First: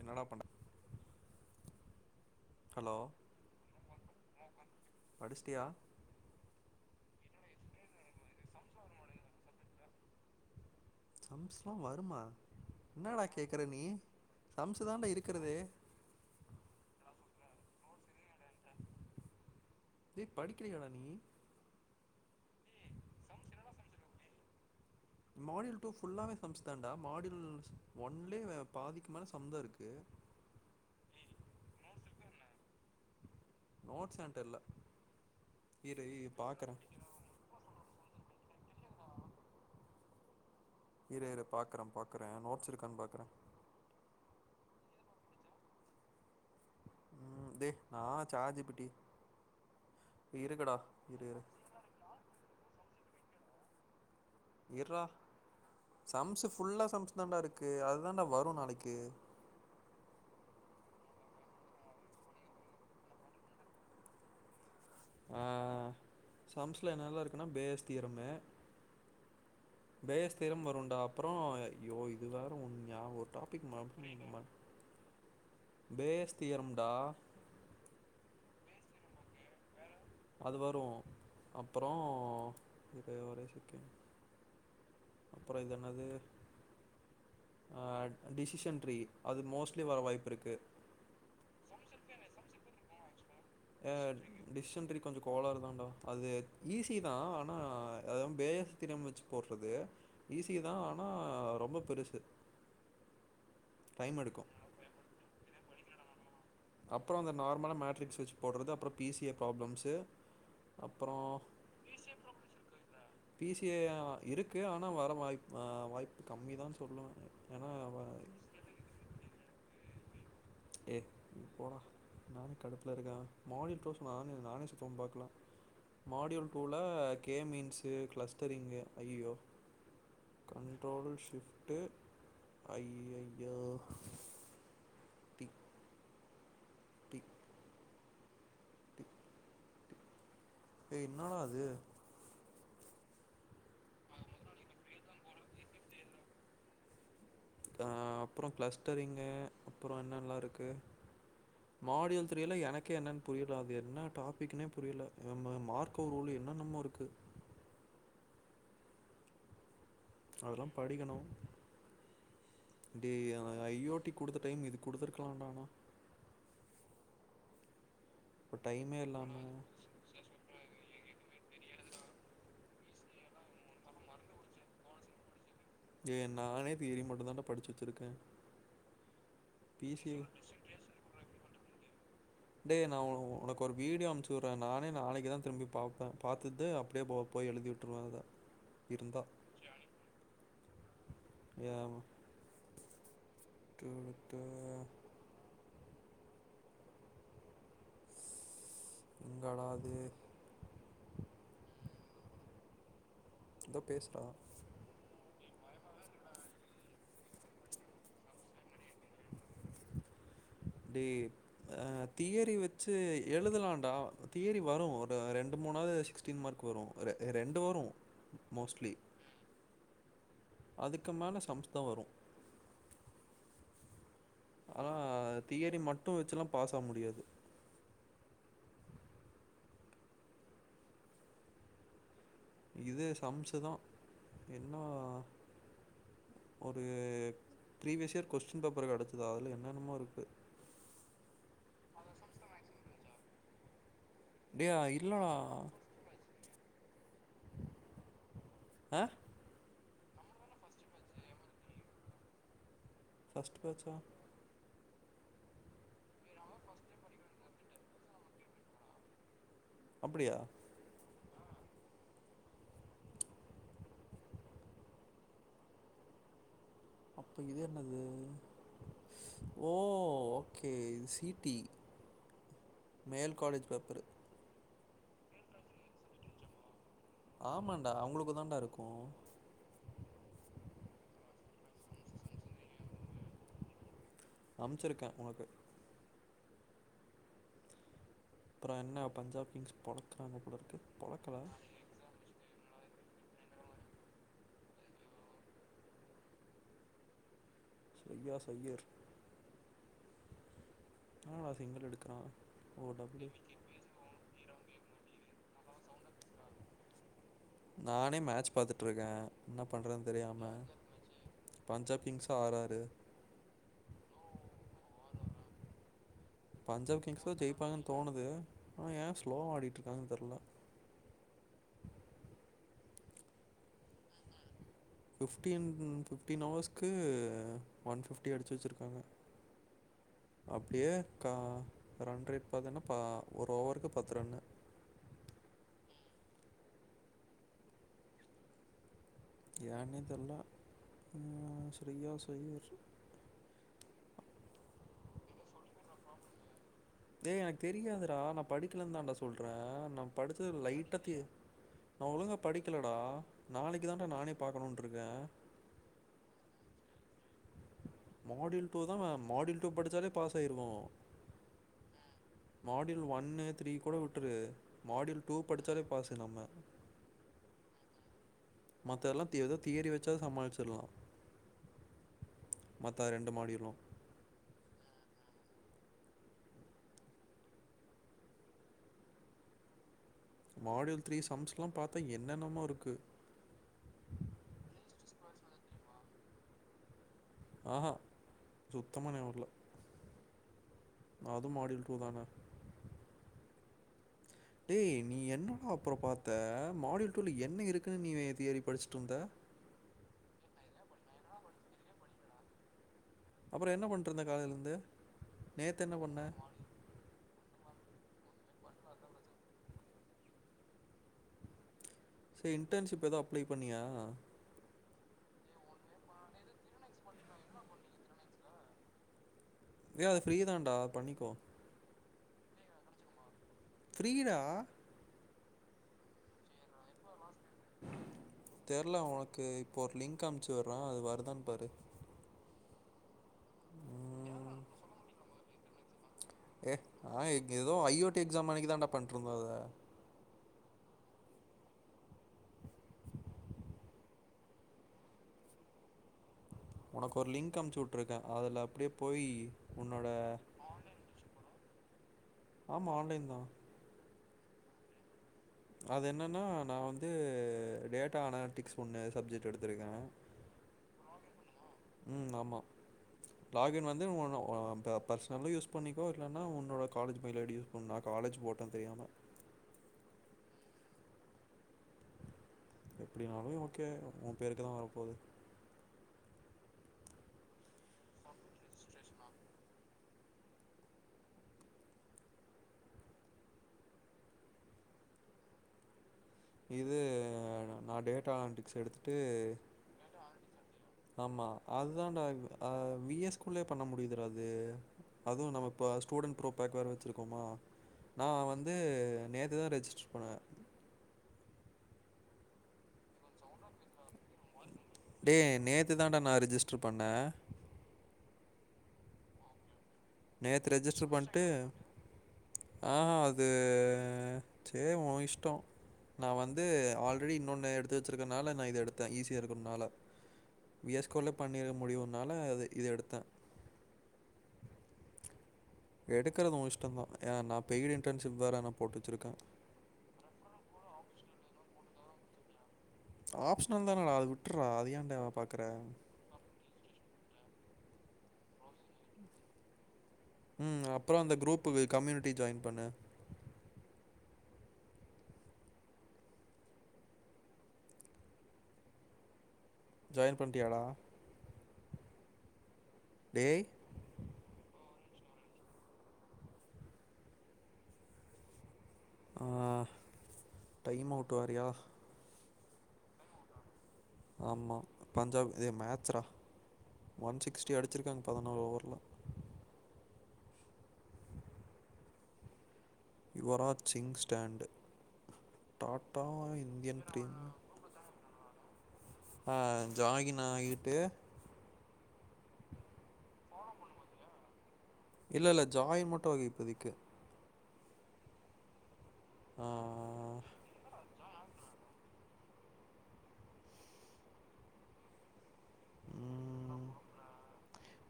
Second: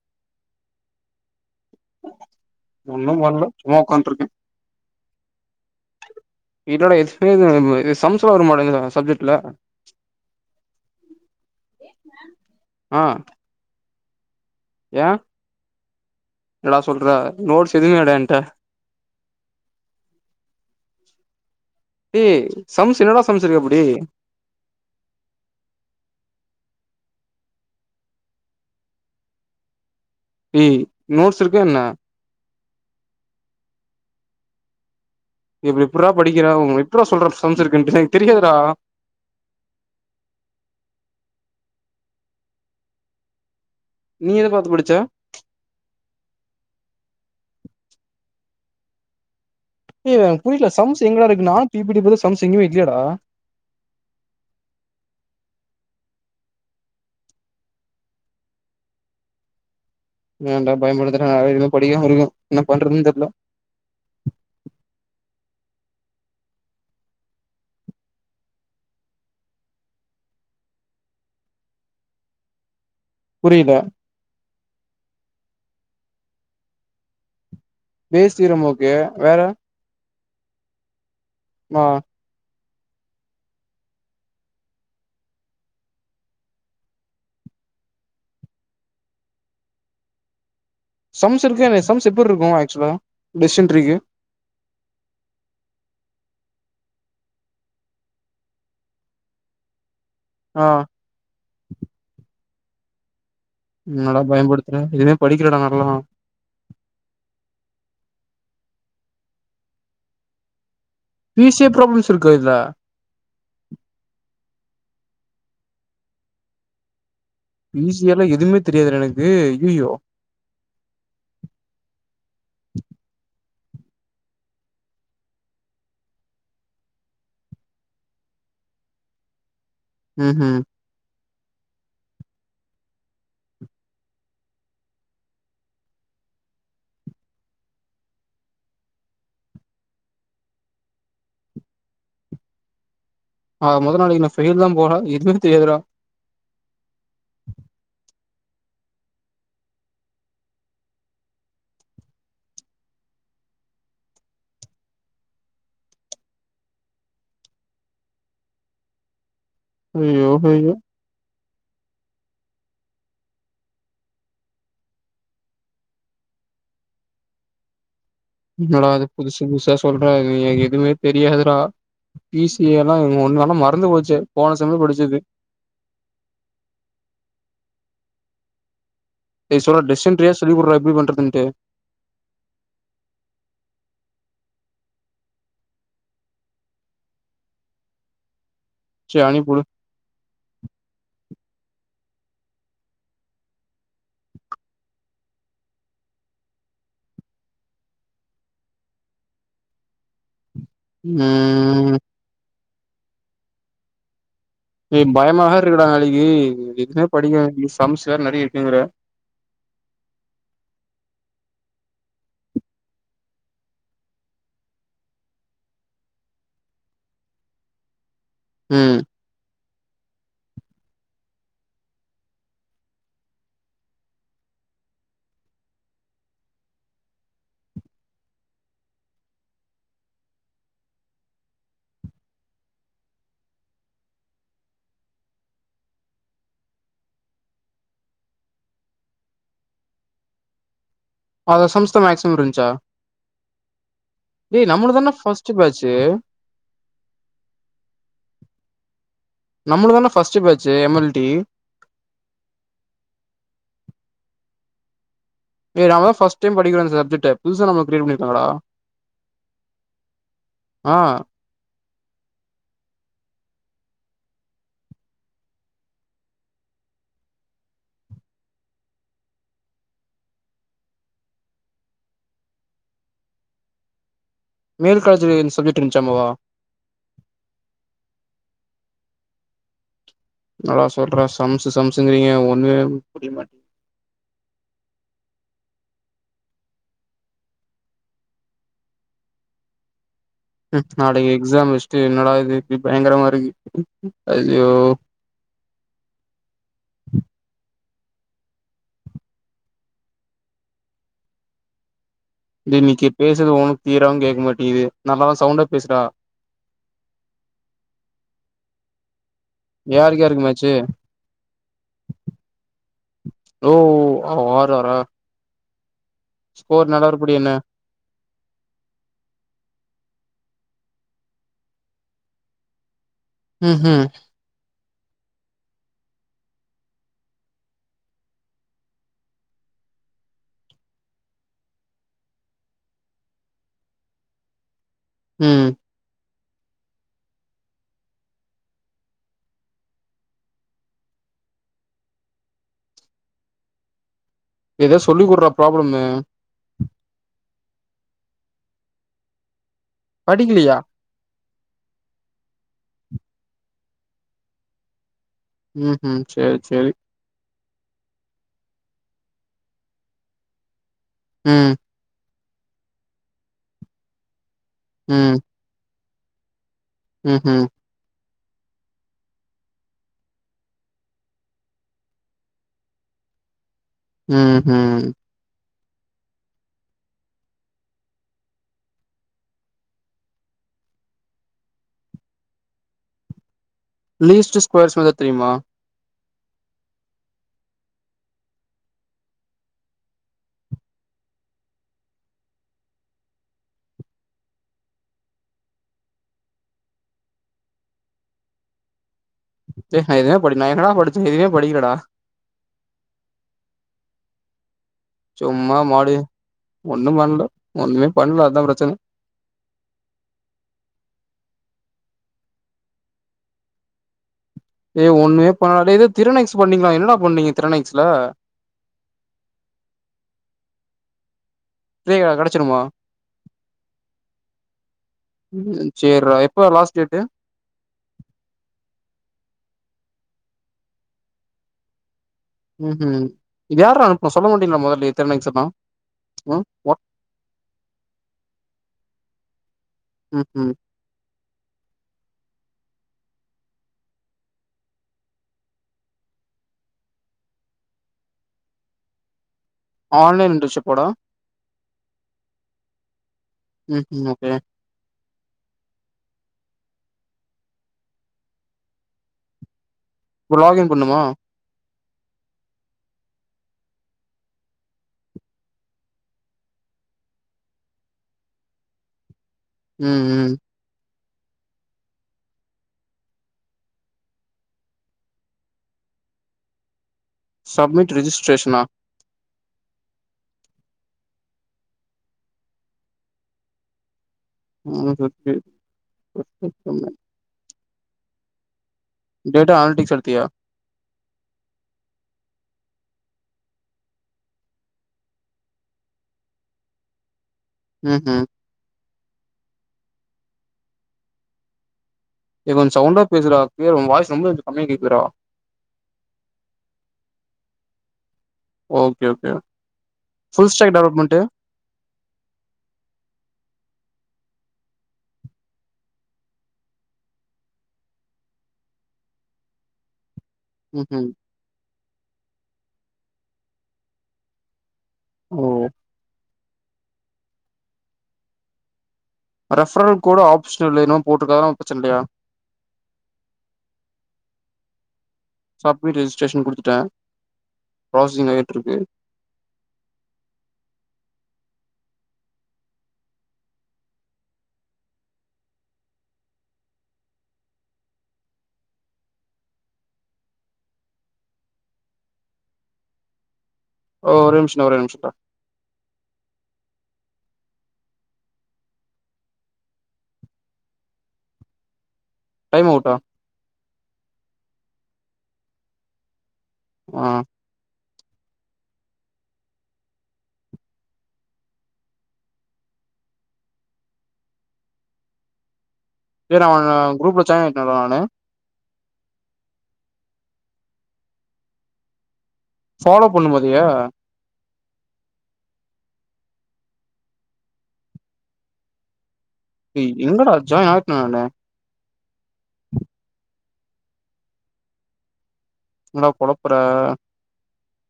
என்னடா பண் ஹலோ ஒன்னு பண்ல்ல சும்மா உக்கான்ட்ருக்க படிச்டியா இல்லடா எக்ஸ்பீரிம இது சம்ஸ்லா வருமாடா இந்த சப்ஜெட்டுல சம்ஸ்லா வருமா ஆ இன்னடா கேக்கற நீ சம்சுதாண்டா இருக்குறதே என்னாட சொல்ற நோட்ஸ் எதுமேல்லடா என்ட டேய் படிக்கலயாடா நீ டேய் சம்ஸ் என்னடா சம்ஸ் இருக்கு அப்டி மாடியுல் டூ ஃபுல்லாவே சம்ஸ் தான்டா மாடியுல் ஒன்லே பாதிக்கு மேல சம்தா இருக்கு ம் நோட்ஸ் இருக்கா என்ன நோட்ஸ் என்ட இல்ல இப்ப இரு எப்புட்ரா இரு படிக்கிற உங் பாக்குறே எப்பிடா சொல்ற சம்ஸ் இருக்குன்ட்டு எனக் தெரியாதுரா ஆ இரு இரு பாக்குற பாக்குற நோட்ஸ் இருக்கான் பாக்குற நீ எத பாத்து படிச்ச ம் டே நா சாட்ஜிபிட்டி ஏ எனக் புரியில சம்ஸ் இரு இரு எங்கருக்கு நானு பிபிடி போட்ட சம்ஸ் எங்கியு இல்லியேடா இர்ரா சம்ஸ் ஃபுல்லா சம்ஸ் தாண்டாருக்கு அதுதாண்டா வரு நாளைக்கு நீயேண்டா பயமுடுத்துற நாவே எதுமே படிகாம இருக்க என்ன பண்றதுன் தெர்ல அ சம்ஸ்ல என்னல்லா இருக்குன்னா பேஸ் தீரமு பேஸ் தீறம் வரும்டா அப்புறோ ஐயோ இது வேற ஒன்னு ஞா ஒரு டாபிக் புரியல மறந்து [unintelligible] பேஸ் தீரம்டா பேஸ் தீரம் ஓகே வேற அது வரு ஆ அப்றோ இரு ஒரு செக்கண்ட் அப்பறோ இது என்னது ஆ டிசிஷன் ட்ரீ அது மோஸ்ட்லி வர வாய்ப்பு இருக்கு சம்ஸ் இருக்கா இந்த சம்ஸ் எப்பட்ருக்கு ஆக்சுவலா டெசிஷன் ட்ரீக்கு கட் டெஸிசன் ட்ரீ கொஞ்சோ கோளாறு தான்டா அது ஈஸி தா ஆனா அதுவு பேஸ் தெரியாம வச்சு போடுறது ஈஸி ஆ தா ஆனா ரொம்ப பெருசு டைம் என்னடா எடுக்கும் பயமுடுத்துற எதுமே படிக்கல டா நால்லா அப்புறோ அந்த நார்மலா மட்ரிக்ஸ்விட்ச் போடுறது அப்புறோ பிசிஏ ப்ராப்ளம்சு அப்றோ பிசிஎ ப்ராப்ளம்ஸ் இருக்கா இதுல பிசிஏ இருக்கு ஆனா வர வாய்ப் ஆ வாய்ப்பு கம்மி தா சொல்லுவாங்க பிசியேல எதுமே தெரியாதுடா எனக்கு ஐயய்யோ ஏ போடா நானே கடுப்புல இருக்க மார்னிங் [unintelligible] நானே சுத்தம் பாக்கல மாடியூல் டூல கேமீன்சு கிளஸ்டரிங்கு ஐயயோ ம் ம் ட்ரோடல் ஷிப்ட்டு ஐயய்யோ தி டி டி டேய் இன்னடா அது ஆக மொத்த நாளைக்கு நா ஃபெயில்தா போல இதுமே தெரியாது டா அ அப்றோ கிளஸ்டரிங்கு அப்றோ என்னல்லா இருக்கு மாடியுல் தெரில எனக்கே என்னென்னு புரில அது என்ன டாப்பிக்னே புரில நம்ம மார்க் ரூல் என்னென்னமோ இருக்கு ஐயோ அதலா ஐயோ படிக்கணு டேய் அவ ஐஓடி குடுத்த டைம் இது குடுத்துருக்கலான்டா ஆனா [inaudible] என்னடா இது இல்லாம புதுசு புதுசா சொல்ற எனக் எதுமே தெரியாதுடா பீஸ் ஏ எல்லா ஒன்னல்லா மறந்து போச்சு போன செம்மு படிச்சது ஏ நானே தியரி மட்டு தான்டா படிச்சு வச்சிருக்கே டேய் [inaudible] பிசி டெசன்ரியா சொல்லி குடுடா எப்டி பண்றதுன்ட்டு டேய் நா ஓ ஒனக்கு ஒரு வீடியோ அனுபுச்சு உட்றே நானே நாளைக்கு தா திரும்பி பாப்பே பாத்துட்டு அப்டியே போ போய் எழுதிவிட்ருவே அத இருந்தா சரி அனுப்பிவுடு ஏ ஆமா என்னடா அது ம் [unintelligible] பேசுறா டேய் பயமாவேருக்குடா நாளைக்கு எதுமே படிக்கல சம்ஸ் வேற நறைய இருக்கு வேற டேய் அ தியரி வச்சு எழுதலான்டா தியரி வரு ஒரு ரெண்டு மூணாது கொஸ்டின் மார்க் வரு ரெ ரெண்டு வரு மோஸ்ட்லி ம் அதுக்கு மேல சம்ஸ் தா வரு ஆனா தியரி மட்டு வச்சுலா பாஸ் ஆ முடியாது இது சம்சு தா என்னா ஒரு ப்ரீவியஸ் இயர் கொஸ்டின் பேப்பரு கெடச்சது அதுல என்னென்னமோ இருக்கு அதுல சம்ஸ் தோ மேக்ஸிமம் இருந்ச்சா டேய் நம்மள்து தான்டா ஃபஸ்ட்டு பேட்ச்சு ஆ நம்மளுது தான்டா ஃபஸ்ட்டு பேட்ச்சே எம் எல் டி ஃபஸ்ட்டு பேட்ச்சா டே நம்ம தா ஃபர்ஸ்ட் டைம் படிக்கிறோ இந்த சப்ஜக்ட்டே புதுசா நம்மளுக் க்ரியேட் பண்ணிருக்காங்கடா அப்டியா ஆ அப்ப இது என்னது ஓ ஓகே இது சி டி மேல் காலேஜ் பேப்பரு மேல் காலேஜுல இந்த சப்ஜெக்ட் இருந்துச்சாமாவா ஆமான்டா அவங்குளுக்குந்தான்டா இருக்கு நல்லா சொல்ற சம்சு சம்சுங்கிறீங்க ஒன்னுமே அம்ச்சுருக்கே உனக்கு அப்றோ என்ன பஞ்சப் கிங்ஸ் பொலக்குறாங்க ம் நாளைக்கு எக்ஸாம் வச்சுட்டு என்னடா இது இப்டி பயங்கரமா இருக்கு ஐயோ ரியாஸ் அய்யர் [inaudible] எடுக்குறா இது இன்னைக்கு பேசுனது ஒன்னு கிளியராவு கேக்க மாட்டங்குது நல்லா சவுண்டா பேசுடா நானே மேட்ச் பாத்துட்ருக்கே என்ன பண்றதுன் யாருக்கு யாருக்கு தெரியாம மேட்ச்சு பாஞ்சாப் கிங்ஸு ஆர் ஆரு ஓ அவே ஆர் ஆரா பஞ்சாப் கிங்ஸ் தா என்ன ஜெய்ப்பாங்கன் தோணுது ஆனா ஏ ஸ்லோவா ஆடிட்ருக்காங்கன் தெர்ல ம் ஹும் ஃபிஃப்டீன் ஃபிஃப்டீன் ஓவர்ஸ்க்கு ஒன் ஃபிஃப்டி அடிச்சி வச்சுருக்காங்க அப்பிடியே கா ரன்ரேட் பாத்தேன்னா பா ஒரு ஓவருக்கு பத்து ரன்னு ம் ஏனே தெர்ல ஆ ஷ்ரயா ஷ்ராயாஸ்ஸு எதோ சொல்லி குட்றா ப்ராப்ளம்மு ஏ எனக்கு தெரியாதுரா நா படிக்கலன் தான்டா சொல்றே நா படிச்சது படிக்கலையா லைட்டா தி நா ஒழுங்கா படிக்கலடா நாளைக்கு தான்டா நானே பாக்கணுன்ட்ருக்கே ம் ஹும் சேரி சேரி மாட்யூல் டூ தா மாட்யூல் டூ படிச்சாலே பாஸ் ஆயிருவோ ம் மாட்யூல் ஒன்னு த்ரீ கூட விட்ரு மாட்யூல் டூ ம் படிச்சாலே பாஸு நம்ம ம் ஹும் மத்த எல்லா தி எதோ தியரி வச்சாவ் சமாளிச்சிர்லா மத்த ரெண்டு மாட்யூலு ம் ஹும் மாட்யூல் த்ரீ சம்ஸ்ல்லா பாத்தா என்னென்னமோருக்கு லீஸ்ட்டு ஸ்கொயர்ஸ் எதா தெரிமா ஆஹா சுத்தமா ஞாவர்ல அது மாட்யூல் டூ தான டே நீ என்னடா அப்றோ பாத்த மாட்யூல் டூல என்ன இருக்குன் நீ நேத் தியரி படிச்சுட் வந்த ஏ நா எதுமே படிக் நா என்னடா படிச்சே எதுமே படிக்கலடா அப்றோ என்ன பண்ட்ருந்தே காலைலந்து சும்மா மாடி ஒண்ணு பண்ணல ஒண்ணுமே பண்ணல அதா பிரச்சன சேர் இன்டர்ன்ஷிப் எது அப்ளை பண்ணியா ஏ ஒண்ணுமே பண்ணலடா டே எதோ திறனக்ஸ் பண்ணீங்ளா என்னடா பண்ணீங்க திறனக்ஸ்ல டே அது ஃப்ரீ தான்டா பண்ணிக்கோ ப்ளேகா கெடச்சிருமா ஃப்ரீ டா ம் சேர்ரா எப்ப லாஸ்ட் டேட்டு தெர்ல ஒனக்கு இப்போ ஒரு லிங்க் அம்ச்சு உர்றே அது வருதான் பாரு ம் ஹும் இது யார்ரா அனுப்புனா சொல்ல மாட்டிங்ளா மொதல்லயே திறனக்ஸ் எல்லா ஏ ஆ எங் எதோ ஐ ஓ டி எக்ஸாம் அன்னிக்கு தான்டா பண்ட்ருந்தோ அத ம் ம் ஒனக்கு ஒரு லிங்க் அம்ச்சு வுட்ருக்கே அதுல அப்டியே போயி ஆன்லைன் இன்டன்ஷிப்பாடா ஆமா ஆன்லைன் தா ம் ஹும் ஓகே அது என்னன்னா நா வந்து டேட்டா அனாட்டிக்ஸ் ஒண்ணு சப்ஜெக்ட் எடுத்திருக்கே இப்ப லாகி்ன் பண்ணனுமா ம் ஆமா லாகின் வந்து ஒன்ன ஓ ப பர்ஸ்னலு யூஸ் பண்ணிக்கோ இல்லன்னா உன்னோட காலேஜ் மெய்ல் ஐ டி யூ ன் நா காலேஜ் போட்ட தெரியாம ம் ம் எப்டினாலு ஓகே ஒ பேருக்கு தா வரப்போது சப்மிட் ரிஜிஸ்ட்ரேஷனா [unintelligible] இது நா டேட்டா அனடிக்ஸ் எடுத்துட்டு டேட்டா அனலிட்டிக்ஸ் எடுத்தியா ஆமா அதுதான்டா ஆ வி எஸ் குள்ளே பண்ண முடிதுடா அது அதுவு நம்ம இப்ப ஸ்டுடண்ட் ப்ரோ பேக் வேற வச்சிருக்கோமா ம் நா ம் வந்து நேத்துதா ரெஜிஸ்டர் பண்ணுவ ஏ கொஞ்சோ சவ்ண்டா பேசுறா கிளியர் உ வாய்ஸ் ரொம்ப எனக் கம்மியா கேக்குதுறா இது தாண்டா நா ரிஜிஸ்டர் பண்ண ஓகே ஓகே நேத்து ஃபுல் ஸ்டாக் ரெஜிஸ்டர் டெவலப்மெண்ட்டு பண்ட்டு ஆ அது சே ஒ இஷ்டோ நா வந்து ஆல்ரெடி இன்னொன்னு எடுத்து வச்சிருக்கனால நா இது எடுத்த ஈஸியா இருக்கும்னால வி எஸ் கோ ம்ஹும் ல பண்ணிட முடியுன்னால அது இது எடுத்த ஓ எடுக்கறது ஒ இஷ்டந்தா ஏ நா பெய்டு இன்டன்ஷிப் வேற நா போட்டு வச்சிருக்க ரெப்ஃரல் கோடு ஆப்ஷனலு என்னமோ போட்ருக்காக பிரச்சன இல்லையா ஆப்ஷனல் தானடா அது விட்டுர்றா அது ஏன்டா பாக் சப்மிட் ரிஜிஸ்ட்ரேஷன் குடுத்துட்ட ப்ராசஸிங் ஆயிட்ருக்கு ம் அப்புறோ அந்த க்ரூப்புக்கு கம்யூனிட்டி ஜாய்ன் பண்ணு ஜாய்ன் பண்ட்டியாடா டேய் ஓ ஒரே நிமிஷம்டா ஒரே நிமிஷம்டா ஆ டைம் அவ்ட் வேறயா டைம் அவுட்டா ஆமா பஞ்சாப் இதே மேச்ரா ஆ ஒன் சிக்ஸ்டி அடிச்சிருக்காங்க பதினோறு ஓவர்ல யுவராஜ் சிங் ஸ்டண்ட்டு டாட்டா இந்தியன் ப்ரீம் என்னதானு அ ஜாகின் ஆயிட்டு ஃபாலோ பண்ணும் பாத்தியா இல்ல இல்ல ஜாய்ன் மட்டு ஆகு இப்பதிக்கு ஆ இல்ல டா ஜாய்ன் ஆய்ட்ட நானு என்னடா கொழப்பற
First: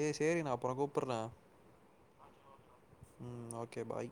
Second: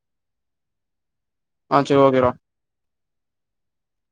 ஏ சேரி நா அப்பறொ கூப்பட்ற ஆ சேர் ஓகேடா ம் ஓகே பாய்